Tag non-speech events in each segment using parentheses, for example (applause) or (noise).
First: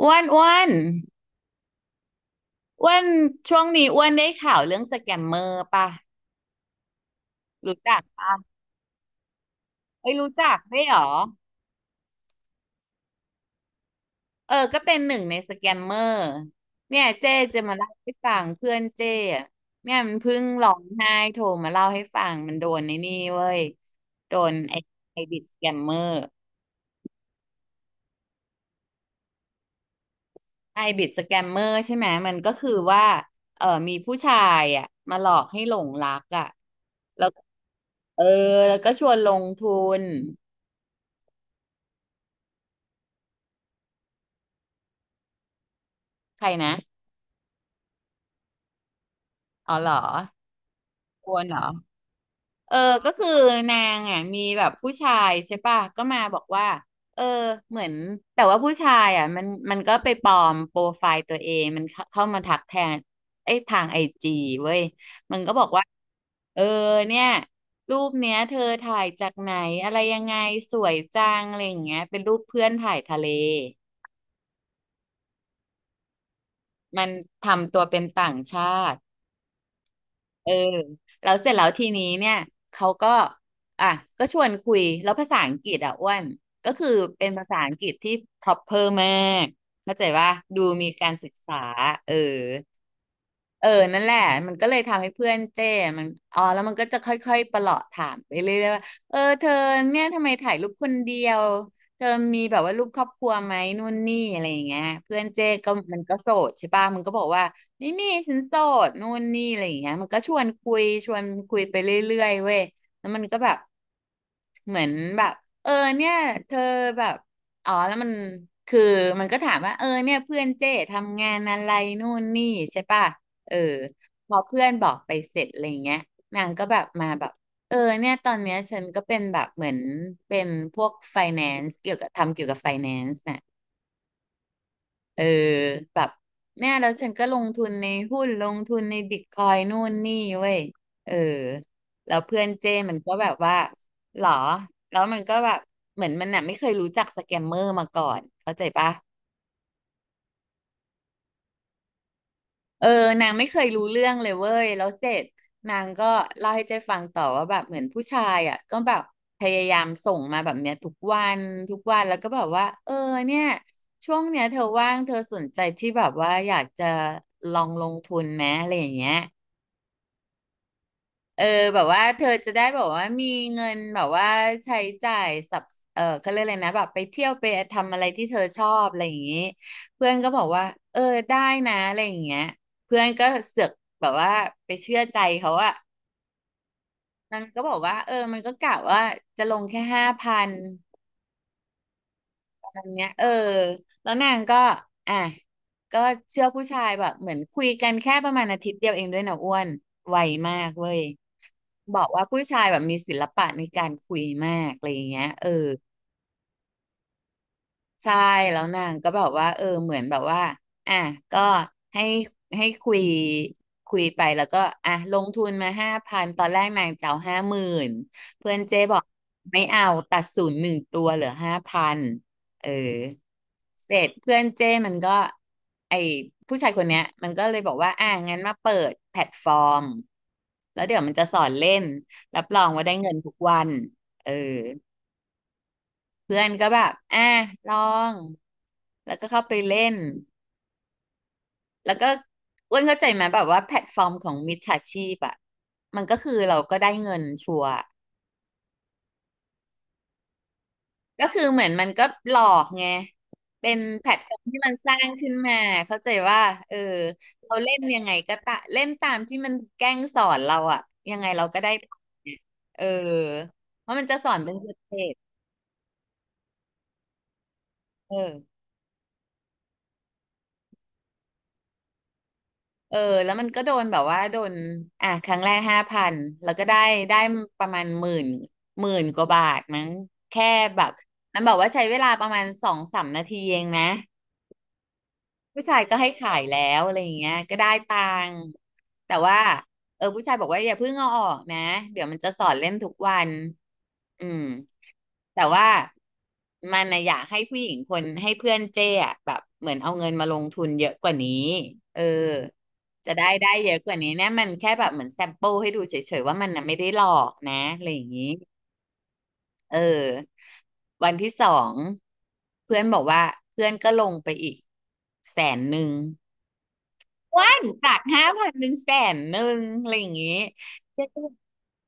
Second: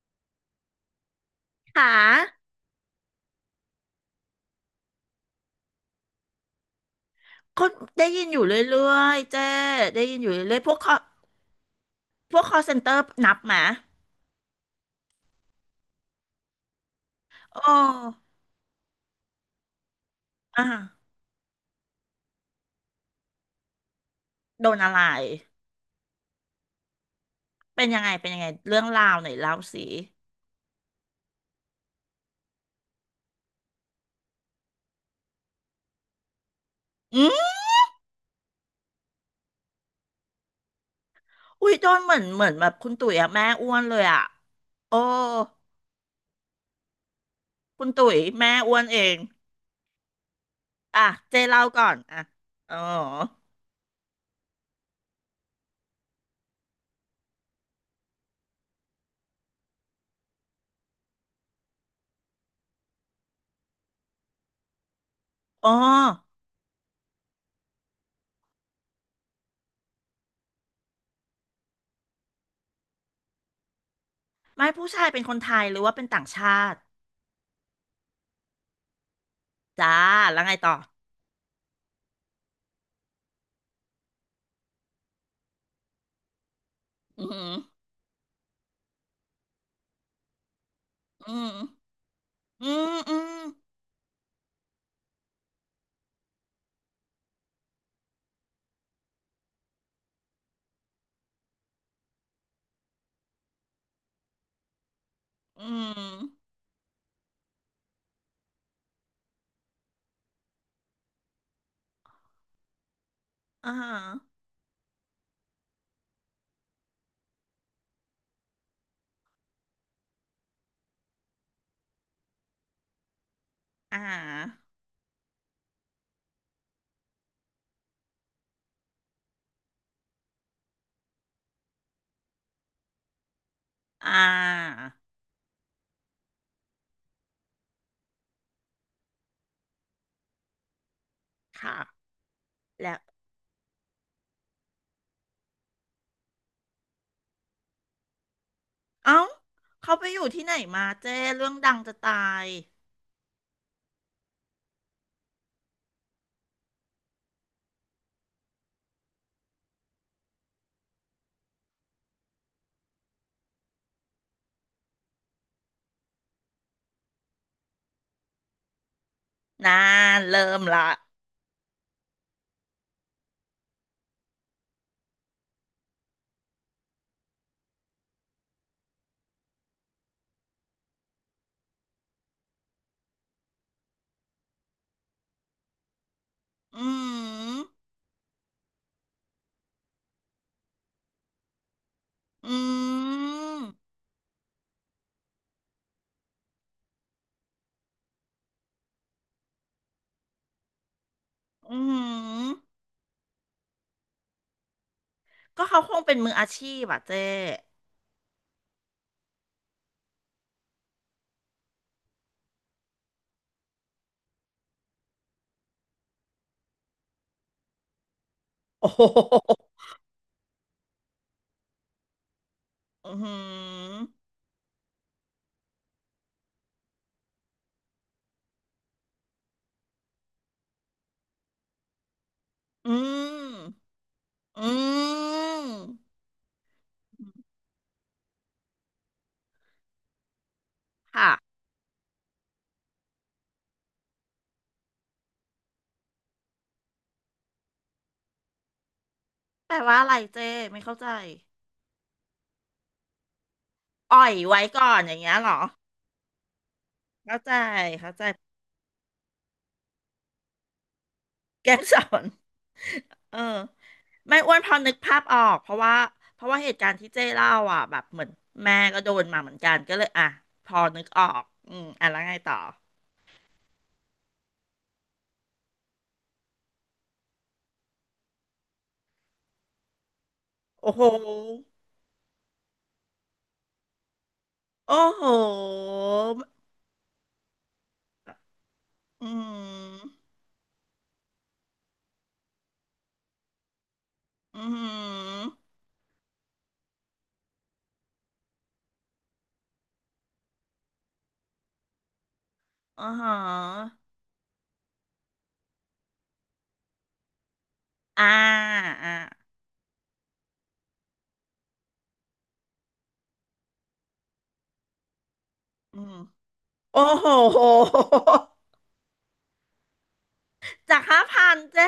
อ้วนอ้วนค่ะอ้วนช่วงนี้อ้วนได้ข่าวเรื่องสแกมเมอร์ป่ะคนรู้จักได้ยินป่ะอยู่เรื่อยๆเจ้ได้เอ้ยยินอรู้ยู่จัเรื่กอยๆพวได้กวยคเหอรอพวกคอเซ็นเตอร์นับไหมาเออก็เป็นหนึ่งในสแกมเมอร์เนี่ยเจ้โอจะมาเล่าให้้ฟังเพื่อนเจ้อะเนี่ยมันเพิ่งอ่ะร้องไห้โทรมาเล่าให้ฟังมันโดนในนี่เว้ยโดนโดไอ้นอะไรไอบิดสแกมเมอร์เป็นยังไงเป็นยังไงเรื่องราวหน่อยเล่าสิไอบิดสแกมเมอร์ใช่ไหมมันก็คือว่าเออมีผู้ชายอ่ะมาหลอกให้หลงรักอ่ะอืแล้วมเออแล้วก็ชวนลงทุนอุ้ยโดนเหมือนแบบคุณตุ๋ยอะแม่อ้วนเลยอะโอ้ใครนะ คุณตุ๋ยแม่อ้วนเองอ๋อเหรออ่ะควเจ๊รเหรเล่าอก่อนอ่ะเออ๋ออก็คือนางอ่ะมีแบบผู้ชายใช่ป่ะก็มาบอกว่าเออเหมือนแต่ว่าผู้ชายอ่ะมันก็ไปปลอมโปรไฟล์ตัวเองมันเข้ามาทักแทนไอ้ยทางไอจีเว้ยมันก็บออ๋กอว่าเออเนี่ยรูปเนี้ยเธอถ่ายจากไหนอะไรยังไงสวยจังอะไรอย่างเงี้ยเป็นรูปเพื่อนถ่ายทะเลไม่ผู้ชายเป็นคนไทยหรือว่าเป็นต่างชาติมันทำตัวเป็นต่างชาติ จ้าแล้วเออไงต่อแล้วเสร็จแล้วทีนี้เนี่ยเขาก็อ่ะก็ชวนคุยแล้วภาษาอังกฤษอ่ะอ้วนก็คืออืเป็นภามษาอังกฤษที่ proper มากเข้าใจว่าดูมีการอศึกหืษาอเออ อืมอืมเออนั่นแหละมันก็เลยทำให้เพื่อนเจ้มันอ๋อแล้วมันก็จะค่อยๆประหลอดถามไปเรื่อยๆว่าเออเธอเนี่ยทำไมถ่ายรูปคนเดียวเธอมีแบบว่ารูปครอบครัวไหมนู่นนี่อะไรอย่างเงี้ยเพื่อนเจ้อืก็มมัอืนม ก็โสดใช่ป่ะมันก็บอกว่าไม่มีฉันโสดนู่นนี่อะไรอย่างเงี้ยมันก็ชวนคุยชวนคุยไปเรื่อยๆเว้ยแล้วมันก็แบบอ่าเหมือนแบบเออเนี่ยเธอแบบอ๋อแล้วมันคือมันก็ถามว่าเออเนี่ยเพื่อนเจทำงานอะไรนู่นนี่ใช่ป่ะ เอออ่พอเพื่อานบอกไปเสร็จอะไรเงี้ยนางก็แบบมาแบบเออเนี่ยตอนเนี้ยฉันก็เป็นแบบเหมือนเป็นพวกไฟแนนซ์เกี่ยวกับทำเกี่ยวกับไฟแนนซ์น่ะอ่าเออแบบเนี่ยแล้วฉันก็ลงทุนในหุ้นลงทุนในบิตคอยนู่นนี่เว้ยเออค่ะแล้วเพื่อนเจ้มัแล้นวก็แบบว่าหรอแล้วมันก็แบบเหมือนมันน่ะไม่เคยรู้จักสแกมเมอร์มาก่อนเข้าใจปะ เอ้าเขาไปอยู่ที่ไหนมาเจ้เรื่องดังจะตายเออนางไม่เคยรู้เรื่องเลยเว้ยแล้วเสร็จนางก็เล่าให้เจ๊ฟังต่อว่าแบบเหมือนผู้ชายอ่ะก็แบบพยายามส่งมาแบบเนี้ยทุกวันทุกวันแล้วก็แบบว่าเออเนี่ยช่วงเนี้ยเธอว่างเธอสนใจที่แบบว่าอยากจะลองลงทุนไหมอะไรอย่างเงี้ย นานเริ่มละเออแบบว่าเธอจะได้แบบว่ามีเงินแบบว่าใช้จ่ายสับเออเขาเรียกอะไรนะแบบไปเที่ยวไปทำอะไรที่เธอชอบอะไรอย่างนี้เพื่อนก็บอกว่าเออได้นะอะไรอย่างเงี้ยเพื่อนก็เสือกแบบว่าไปเชื่อใจเขาอะอืมันมก็บอกว่าเออมันก็กะว่าจะลงแค่ห้าพัน ออันืเนี้ยเออมแล้วนางก็อ่ะก็เชื่อผู้ชายแบบเหมือนคุยกันแค่ประมาณอาทิตย์เดียวเองด้วยนะอ้วนไวมากเว้ยอืบอกว่าผู้ชายมแบบมีศิลปะในการคุยมากอะไรอย่างเงี้ยเออ ก็เขาคงเป็นมืออาชีพอ่ะเจ้ใช่แล้วนางก็แบบว่าเออเหมือนแบบว่าอ่ะก็ให้ให้คุยไปแล้วก็อ่ะลงทุนมาห้าพันตอนแรกนางจะเอา50,000เพื่อนเจ๊โอ้ บ (laughs) อโหกไม่เอาตัดศูนย์หนึ่งตัวเหลือห้าพันเอออืเสร็จมเพื่อนเจ้มันก็ไอผู้ชายคนเนี้ยมันก็เลยบอกว่าอ่ะงั้นมาเปิดแพลตฟอร์มแล้วเดี๋ยวมันจะสอนเล่นรับรองว่าอืได้เงินทุกวัมนเออ อืมเพื่อนก็แบบอ่ะลองแล้วก็เข้าไปเล่นค่ะแล้วก็อ้วนเข้าใจไหมแบบว่าแพลตฟอร์มของมิจฉาชีพอ่ะมันก็คือเราก็ได้เงินชัวร์แปลว่าอะไรเจ้ไม่เข้าใจก็คือเหมือนมันก็หลอกไงเป็นแพลตอ่ฟออยร์มที่ไว้มันก่สอร้านงอย่างขึ้เงี้นยเหรมาอ เข้าใจว่าเออเข้าใจเราเล่นยังไงเข้าใจก็ตะเล่นตามที่มันแกล้งสอนเราอ่ะยังไงเราก็แกได้ตัสงอค์น เนี่ยเออเออเพราะมันจะสอไม่นเป็อ้นวนสพอนึกเต็ปภาพออกเพราะว่าเหตุการณ์ที่เจ้เล่าอ่ะแบบเอเหมือนอ แม่ก็โดนมาเหมือนกันก็เลยอ่ะพอนึกออกอืมอ่ะแล้วไงต่อเออแล้วมันก็โดนแบบว่าโดนอ่ะครั้งแรกห้าพันแล้วก็ได้ประมาณหมื่นกว่าบาทมั้งแค่แบบโอ้โหมันบอกว่าใช้เวลาประมาณสองสามนาทีเองนะ โอ้โหผู้ชายก็ให้ขายแล้วอะไรอย่างเงี้ยก็ได้ตังค์แต่อืว่าผู้มชายบอกว่าอย่าเพิ่งเอาออกนะเดี๋ยวมันจะสอนเล่นทุกวันอืมอืแต่ว่ามมันนะอยากให้ผู้หญิงคนให้เพื่อนเจ้อะแบบเหมือนเอาเงินมาลงทุนเยอะกว่านี้เอออ๋อจะฮได้ได้เยอะกว่าะนี้เนี่ยมันแค่แบบเหมือนแซมเปิลให้ดูเฉยๆว่ามันน่ะไม่ได้หลอกนะอะไรอย่างนี้อ่าอ่าเออวันที่สองเพื่อนบอกว่าเพื่อนก็ลงไปอีกแสนหนึ่ง อืมโอ้อ้วันจาโหก5,000เป็นแสนหนึ่งอะไรอย่างงี้จาเจ๊กก็ห้าบอกพันเจ้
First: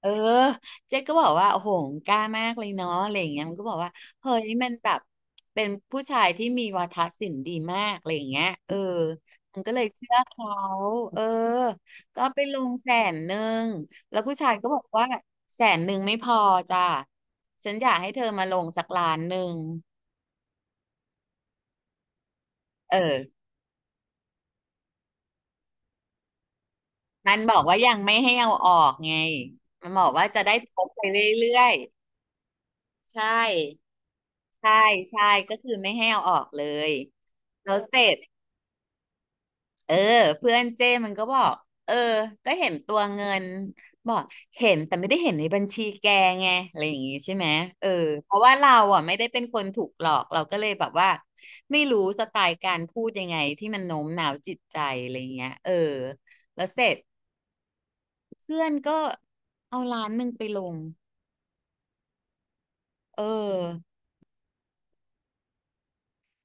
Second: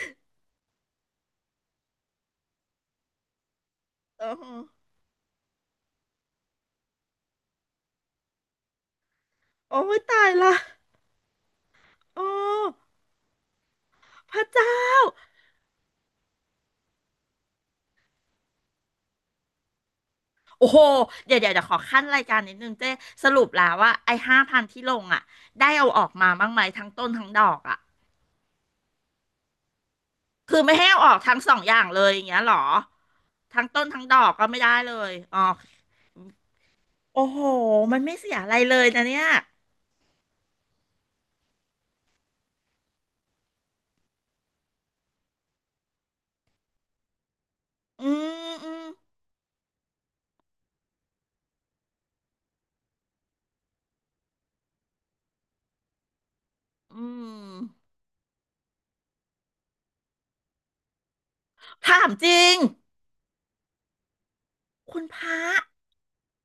เออเจ๊ก็บอกว่าโอ้โหกล้ามากเลยเนาะอะไรอย่างเงี้ยมันก็บอกว่าโอ้เฮ้โหยมันแบบเป็นผู้ชายที่มีวาทศิลป์ดีมากอะไรอย่างเงี้ยมันก็โอ้เลยยเชื่อตายเขาละเออก็โอ้ไปลงแสนหนึ่งแล้วพผู้ระชายก็เจ้า บอกว่าแสนหนึ่งไม่พอจ้ะฉันอยากให้เธอมาลงสักล้านหนึ่งโอ้โห เดี๋ยวเดี๋ยวจะขอขั้นรายการนิดนึงเจ๊เออสรุปแล้วว่าไอ้ห้าพันที่ลงอ่ะได้เอาออกมาบ้างไหมทั้งต้นทั้งมันดบออกกว่าอ่ะยังไม่ให้เอาออกไงมันบอกว่าจะได้คือทไม่ให้บเอาไปออเกทั้งรื่สอองอย ย่างเลยอย่างเงี้ยหรอใช่ทั้งต้นทั้งดอกก็ไม่ได้ใช่เลยใช่อ๋อก็คือไม่ให้เอาออกเลยโอ้โหแล้วเสมันร็ไม่จเสียอะไรเลยนะเนี่ยเออเพื่อนเจ้มันก็บอกเออก็เห็นตัวเงินบอกเห็นแต่ไม่ได้เห็นในบัญชีแกไงอะไรอย่างงี้ใช่ไหมเอออืเพราะว่ามอืเรามอ่ะไม่ได้เป็นคนถูกหลอกเราก็เลยแบบว่าไม่รู้สไตล์การพูดยังไงที่มันโน้มน้าวจิตใจอะไรเงี้ยแล้วเสร็จอืมเพื่อนก็เอาล้านหนึ่งไปลงถามจริงเออคุณพระ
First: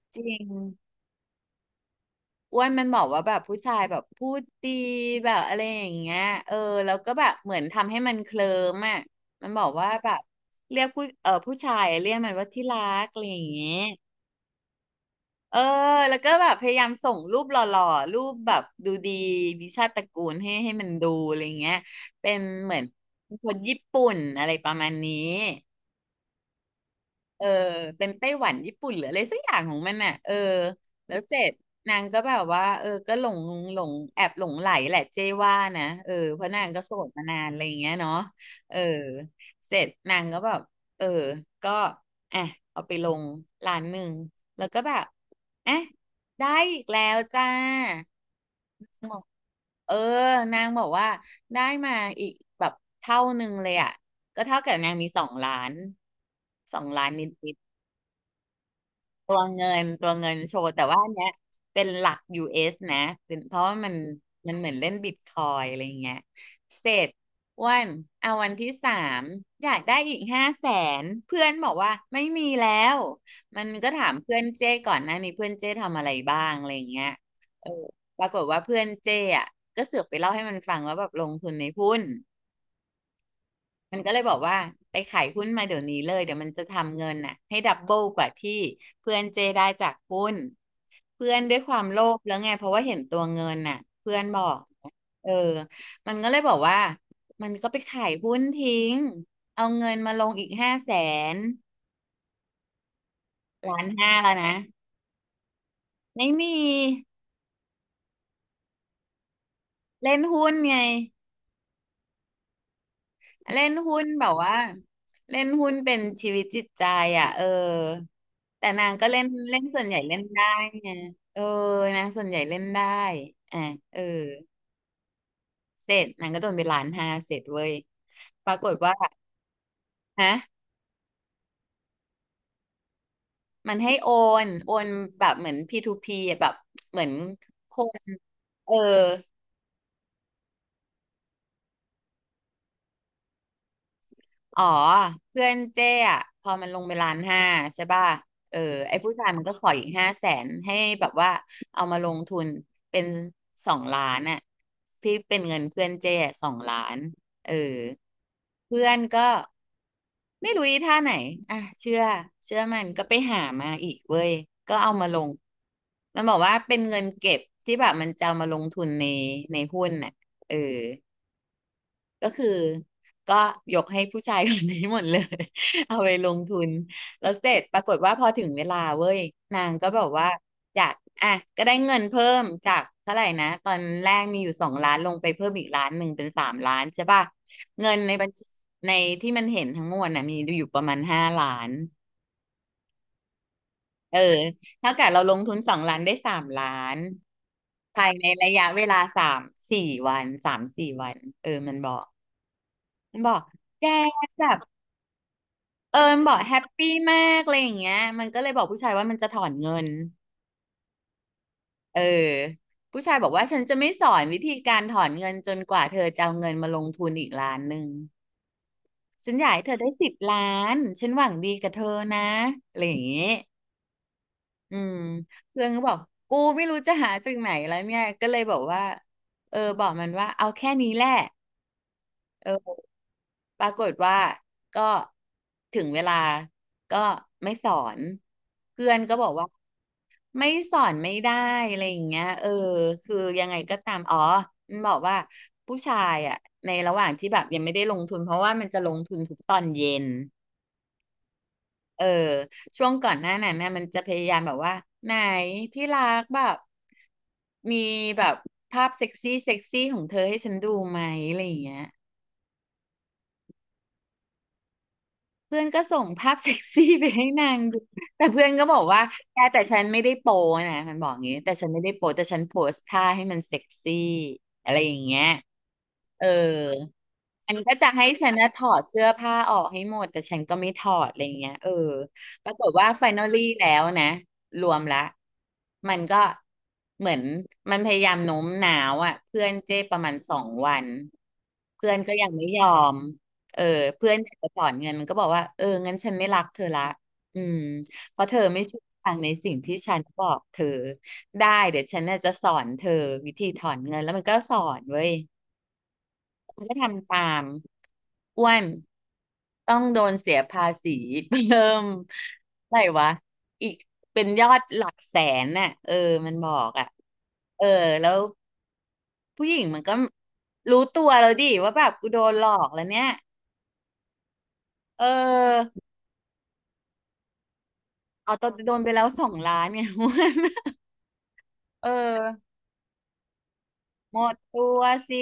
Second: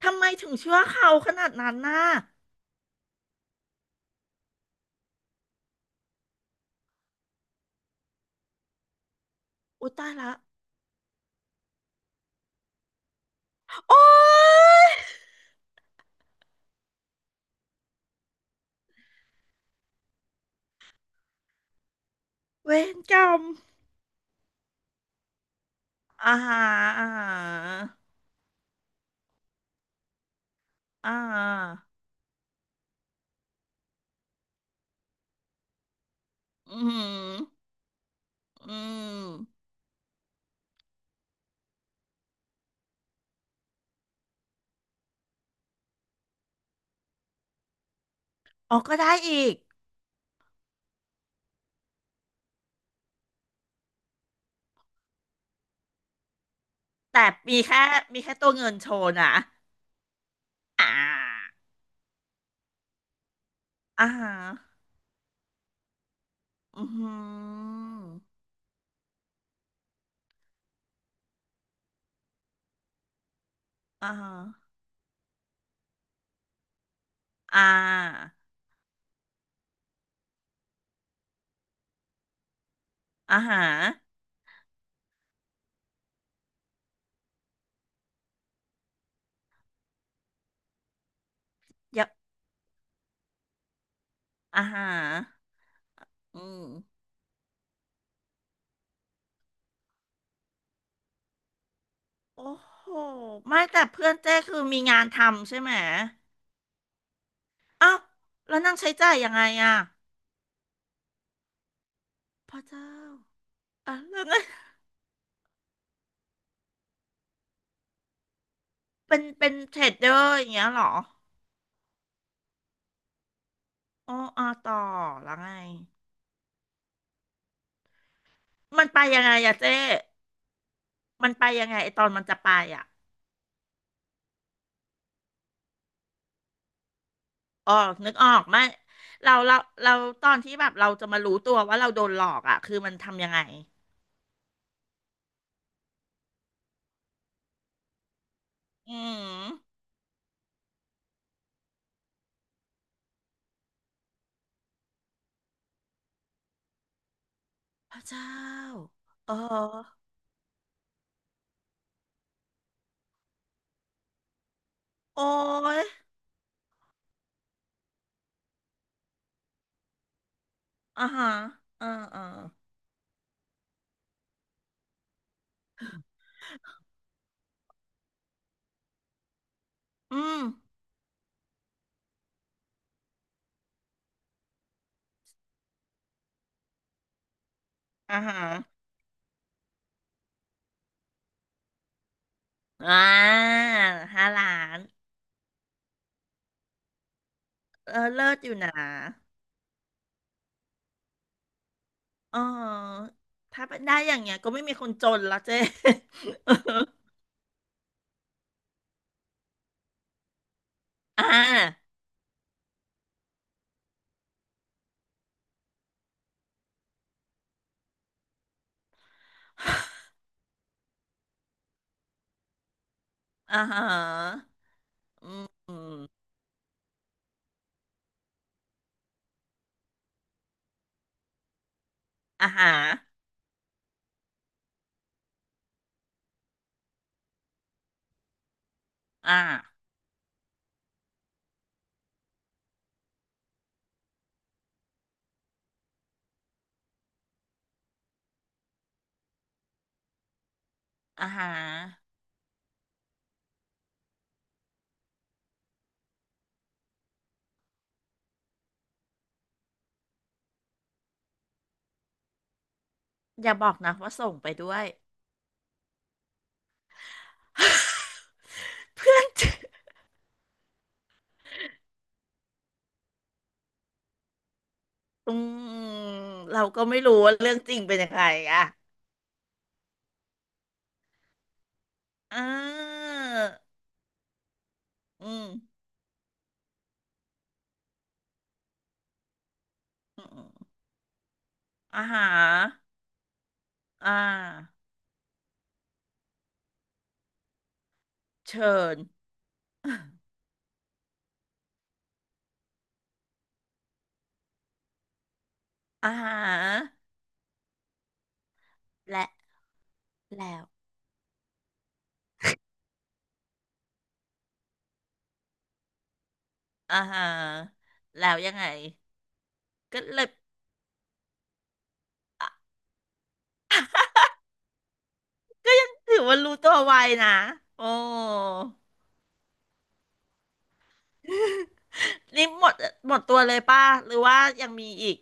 ทำจไมริง ถึงเชื่อเขาขนาดนั้นน่ะอ้วนมันบอกว่าแบบผู้ชายแบบพูดดีแบบอะไรอย่างเงี้ยเออแล้วก็แบบเหมือนทำให้มันเคลิ้มอ่ะมันบอกอุ้ว่ายแบตายบละเรียกผู้เออผู้ชายเรียกมันว่าที่รักอะไรอย่างเงี้ยโอ๊ยเออแล้วก็แบบพยายามส่งรูปหล่อๆรูปแบบดูดีวิชาติตระกูลให้มันดูอะไรอย่างเงี้ยเป็นเหเวมือนรกรรมคนญี่ปุ่นอะไรประมาณนี้ อ่าฮะอ่าฮเออะเป็นไต้หวันญี่ปุ่นหรืออะไรสักอย่างของมันอ่ะอ่าแล้วเสฮะ ร็จนางก็แบบว่าก็หลงหลงแอบหลงไหลแหละเจ้ว่านะเพราะนางอืก็โสดมามนานอะไรอย่างเงี้ยเนาะอืเออมเสร็จนางก็แบบเออก็อ่ะเอาไปลงร้านหนึ่งแล้วก็แบบอ่ะ ได้อีกแล้วจ้าอ๋อก็ได้บอกอีก เออนางบอกว่าได้มาอีกแบบเท่าหนึ่งเลยอ่ะก็เท่ากับนางมีสองล้านสองล้านนแต่ิดมีๆ แค่มีแค่ตัวเงินโชว์นะตัวเงินโชว์แต่อ่ว่าอันเนี้ยาเป็นหลัก US นะเป็นเพราะว่าอ่าฮะมันเหมือนเล่นบิตคอยอะไรอย่างเงี้ยอืเสอร็หืจอ้วันอเอาวันที่สามอยากได้อีกห้าแสนเพื่อนบอกว่าไม่มีแล้วมันก็ถาอ่ามฮะเพื่อนเจ้ก่อนหน้านี้เพื่อนเจ้ทำอะไรบ้างอะไรอย่างเงี้ยอ่าเออปรากฏว่าเพื่อนเจ้อะก็เสือกไปเล่าให้มันฟังว่าแบบลงทุนในหุ้น อ่าฮะมันก็เลยบอกว่าไปขายหุ้นมาเดี๋ยวนี้เลยเดี๋ยวมันจะทำเงินน่ะให้ดับเบิลกว่าที่เพื่อนเจได้จากหุ้นเพื่อนด้วยความโลยับภแล้วไงเพราะว่าเห็นตัวเงินน่ะเพื่อนบอกอ่าฮะเออมันก็เลอืยบอกมว่ามันก็ไปขายหุ้นทิ้งเอาเงินมาลงอีกห้าแสนโอ้โหไม่ล้าแต่นเพื่อห้านแล้เจ้วนะคือมีงานทำใช่ไหมไม่มีเอ้าวแล้วนั่งใช้จ่ายยังไงอ่ะเล่นหุ้นไง พระเจ้าเล่นอ่ะหุ้นแล้แบวบไงว่าเล่นหุ้นเป็นชีวิตจิตใจอ่ะแต่นางก็เป็เล่นนเป็นเล่นเทส่รวนใหดญ่เดเล่อนร์อได้ย่างเงี้ยเหรไงอเออนางส่วนใหญ่เล่นได้อ่ะเอออ๋ออ่าต่อแล้วไง เสร็จนางก็โดนไปล้านห้าเสร็จเว้ยปรากฏมันว่าไปยังไงอะเจ้ ฮะมันไปยังไงไอตอนมันจะไปอ่ะมันให้โอนโอนแบบเหมือน P2P อะแบบเหมือนอ๋คอนนึกออกไหมเออ เราเราเราตอนที่แบบเราจะมารู้ตัวว่าเราโดนหลอกอ่ะคือมันทำยังไงอ๋อเพื่อนเจ้อะพอมันลงไปล้านห้าใช่ป่ะเอออืไอ้ผู้ชายมันก็มขออีกห้าแสนให้แบบว่าเอามาลงทุนเป็นสองล้านอะที่เป็นเงินเพื่อนเจ้สองล้านเออพระเจ้าเพื่อนก็เออไม่รู้อีท่าไหนอ่ะเชื่อเชื่อมันก็ไปหามาอีกเว้ยก็เอามาลโอ้งยมันบอกว่าเป็นเงินเก็บที่แบบมันจะเอามาลงทุนในหุ้นน่ะเออ อ่าฮะอ่าอ่าก็คือก็ยกให้ผู้ชายคนนี้หมดเลย (laughs) เอาไปลงทุนแล้วเสร็จปรากฏว่าพอถึงเวลาเว้ยนางก็แบบอืว่ามอยากอ่ะก็ได้เงินเพิ่มจากเท่าไหร่นะตอนแรกมีอยู่สองล้านลงไปเพิ่มอีกล้านหนึ่งเป็นสามล้านใช่ป่ะเงินในอ่าบัญฮะชีในที่มันเห็นทั้งมวลน่ะมีอยู่ประมาณ5,000,000อ่าเออห้าล้านเท่ากับเราลงทุนสองล้านได้สามล้านเอภาอยในเลิศอระยู่ยะนะเวลาสามสี่วันสามสี่วันมันบอกอ๋อมันบอกถ้าเป็นแกได้อย่างเงี้ยแบก็บ ไม่มีคนจนแลวเจ๊ (laughs) เอิญบอกแฮปปี้มากอะไรอย่างเงี้ยมันก็เลยบอกผู้ชายว่ามันจะถอนเงินอ่าเออผู้ชายบอกว่าฉันจะไม่สอนวิธีการถอนเงินจนกว่าเธอจะเอาเงินมาลงทุนอีกล้านหนึ่งฉันอยากให้เธอได้10 ล้านฉันหวังดีกับเธอนะอะไรอย่างงี้อ่าฮะอืมเพื่อนอืก็บอกมกูไม่รู้จะหาจากไหนแล้วเนี่ยก็เลยบอกว่าเออบอกมันว่าเอาแค่นี้แหละเออ่าฮะอปรากฏว่าก็ถึงเวลาก็ไม่สอนเพื่อนก็บอกอ่ว่า า ไม่สอนไม่ได้อะไรอย่างเงี้ยเออคือยังไงก็ตามอ๋อมันบอกว่าผู้ชายอ่ะในระหว่างที่แบบยังไม่ได้ลงทุนเพราะว่ามันจะลงทุนทุกตอนเย็นอ่าฮะเออช่วงก่อนหน้านั้นนะมันจะพยายามแบบว่าไหนที่รักแบบมีแบบภาพเซ็กซี่เซ็กซี่ของเธอให้ฉันดูไหมอะไรอย่างเงี้ย อย่าบอกนะว่าส่งไปด้วย เพื่อนก็ส่งภาพเซ็กซี่ไปให้นางดูแต่เพื่อนก็บอก (laughs) ว่าเพื่อน (laughs) แกแต่ฉันไม่ได้โปนะมันบอกอย่างงี้แต่ฉันไม่ได้โปแต่ฉันโพสท่าให้มันเซ็กซี่อะไรอย่างเงี้ยอืมเออเราก็ไม่รู้ว่าเรื่ฉัอนงก็จริงจะเป็นให้ยังไงฉันนะถอ่ะอดเสื้อผ้าออกให้หมดแต่ฉันก็ไม่ถอดอะไรเงี้ยเอออ่ปรากฏว่าไฟ า i n ลลี่แล้วนะรวมละอืมมันก็เหมือนมันพยายามโน้มน้าวอ่ะเพื่อนเจ้ประมาณอืสองมวันเพื่อนอาก็หายังไม่ยอรม เออเพื่อ่อนอยากจะถอนาเงินมันก็บอกว่าเอองั้นฉันไม่รักเธอละอืมเพราะเธอไม่เชิเชื่อญ ฟังในสิ่งที่ฉัน (laughs) บอกเธอได้เดี๋ยวฉันน่ะจะสอนเธอวิธีถอนเงินแล้วมันก็สอนเว้ยอาหามันก็รทำตามอ้วนและต้องโดนเสียแล้ภาวษีเพิ่มอะไหรวะอีกเป็นยอดหลักแสนน่ะเออมันบอกอ่ะอาหารเออแล้วแล้วยังไงผู้หญิงมันก็ก็เลยรู้ตัวแล้วดิว่าแบบกูโดนหลอกแล้วเนี่ยเออ ถือว่ารู้ตัวไวนะโอ้เอาตอนโดนไปแล้ว2 ล้านไง (laughs) นเอนี่อ หมดหมดตัวเลยป่ะหรืหมอดว่าตัยังวมีอีสิก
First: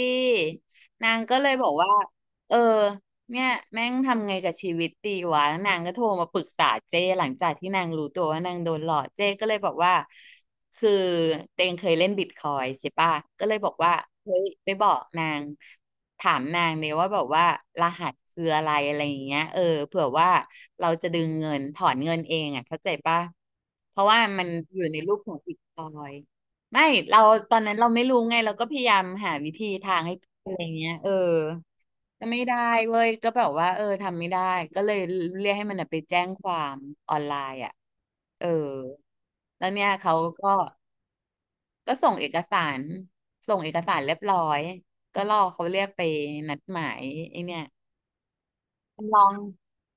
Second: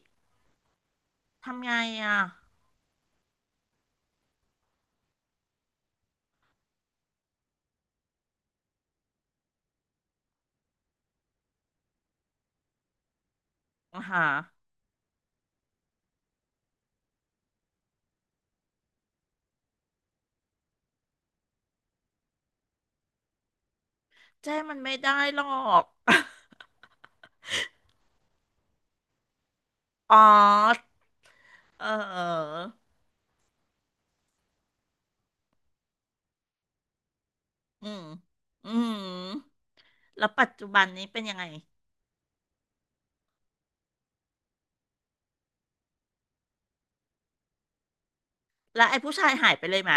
นางก็เลยบทำอไงกว่าอ่ะเออเนี่ยแม่งทำไงกับชีวิตดีวะแล้วนางก็โทรมาปรึกษาเจ้หลังจากที่นางรู้ตัวว่านางโดนหลอกเจ้ก็เลยบอกว่าคือเตงเคยเล่นบิตคอยใช่ปะก็เลยบอกว่าอาหาร เฮ้ยไปบอกนางถามนางเนี่ยว่าแบบว่ารหัสคืออะไรอะไรอย่างเงี้ยเออเผื่อว่าเราจะดึงเงินถอนเงินเองอ่ะเข้าใจปะเพราะว่ามันเจ้มัอนยู่ไม่ในรูปได้ของหรอบิตคก อย ไม่เราตอนนั้นเราไม่รู้ไงเราก็พยายามหาวิธีทาง (laughs) ให้อ๋อเพื่อนอะไรเงี้ยเออเอก็ไม่ได้อเว้ยก็แบบว่าเออทำไม่ได้ก็เลยเรียกให้มันน่ะไปแจ้งความออนไลน์อ่ะอืมเอออืมแล้วเนี่ยเขาแล้วปัก็จจุบันนี้เป็นยังไงก็ส่งเอกสารเรียบร้อยก็รอเขาเรียกไปนัดหมายไอ้เนี่ยแล้วไอ้ผู้ร้อชายงหายไปเลยไหม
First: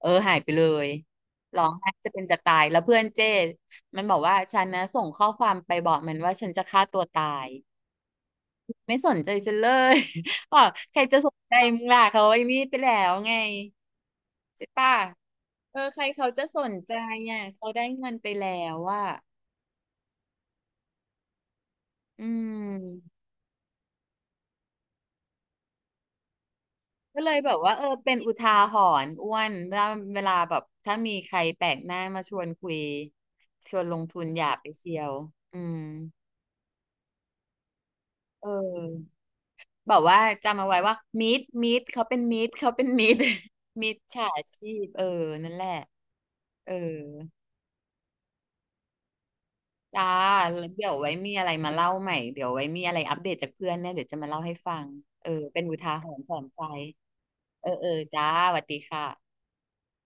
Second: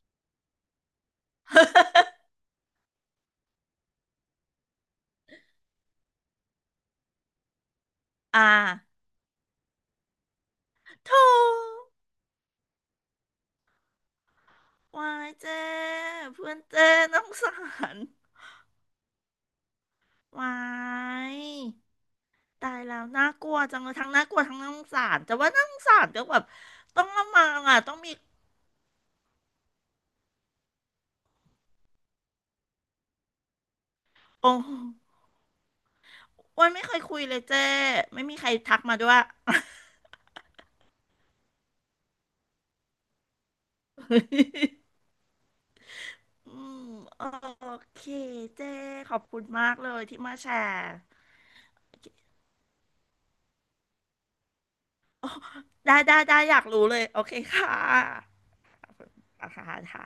เออหายไปเลยร้องไห้จะเป็นจะตายแล้วเพื่อนเจ้มันบอกว่าฉันนะส่งข้อความไปบอกมันว่าฉันจะฆ่าตัวตาย (laughs) อ่าไม่สนใจฉันเลย (laughs) บอกใครโธจะสนใจมึง่ล่ะเขาไอ้นี่ไปแล้วไงใช่ป่ะวายเจ้เออใครเขาจะเพื่อสนนเจ้ใจน้องอ่ะสาเขาได้รเงินไปแล้วอ่ะวายอืตายแล้วมน่ากลัวจังเลยทั้งน่ากลัวทั้งน่าสงสารแต่ว่าน่าสงสารก็แบบต้องก็ละเลยมัแบบงว่าอ่ะเออต้องมีเป็นอุทาหรณ์อ้วนเวลาแบบถ้ามีใครแปลกหน้ามาชวนคุยชวนลงทุนอย่าโอ้ไปโหเชียว อืมนไม่เคยคุยเลยเจ้ไม่มีใคเอรทักมาด้วอย แบบว่าจำเอาไว้ว่ามิดเขาเป็นมิดเขาเป็นมิด (laughs) ฉาชีพ (laughs) เออนั่นแหละอืเออ มโอเคเจ้ขอบคุณมากเลยจ้าที่มาแชแล้วร์เดี๋ยวไว้มีอะไรมาเล่าใหม่ เดี๋ยวไว้มีอะไรอัปเดตจากเพื่อนเนี่ยเดี๋ยวจะมาเล่าให้ฟัง เออ เป็นอุทาได้หรได้ณ์สอได้นอใจ ยากรู้เลยโอเคเอค่ะอ เออ จ้าสวัสดีค่ะอ่ะค่ะค่ะ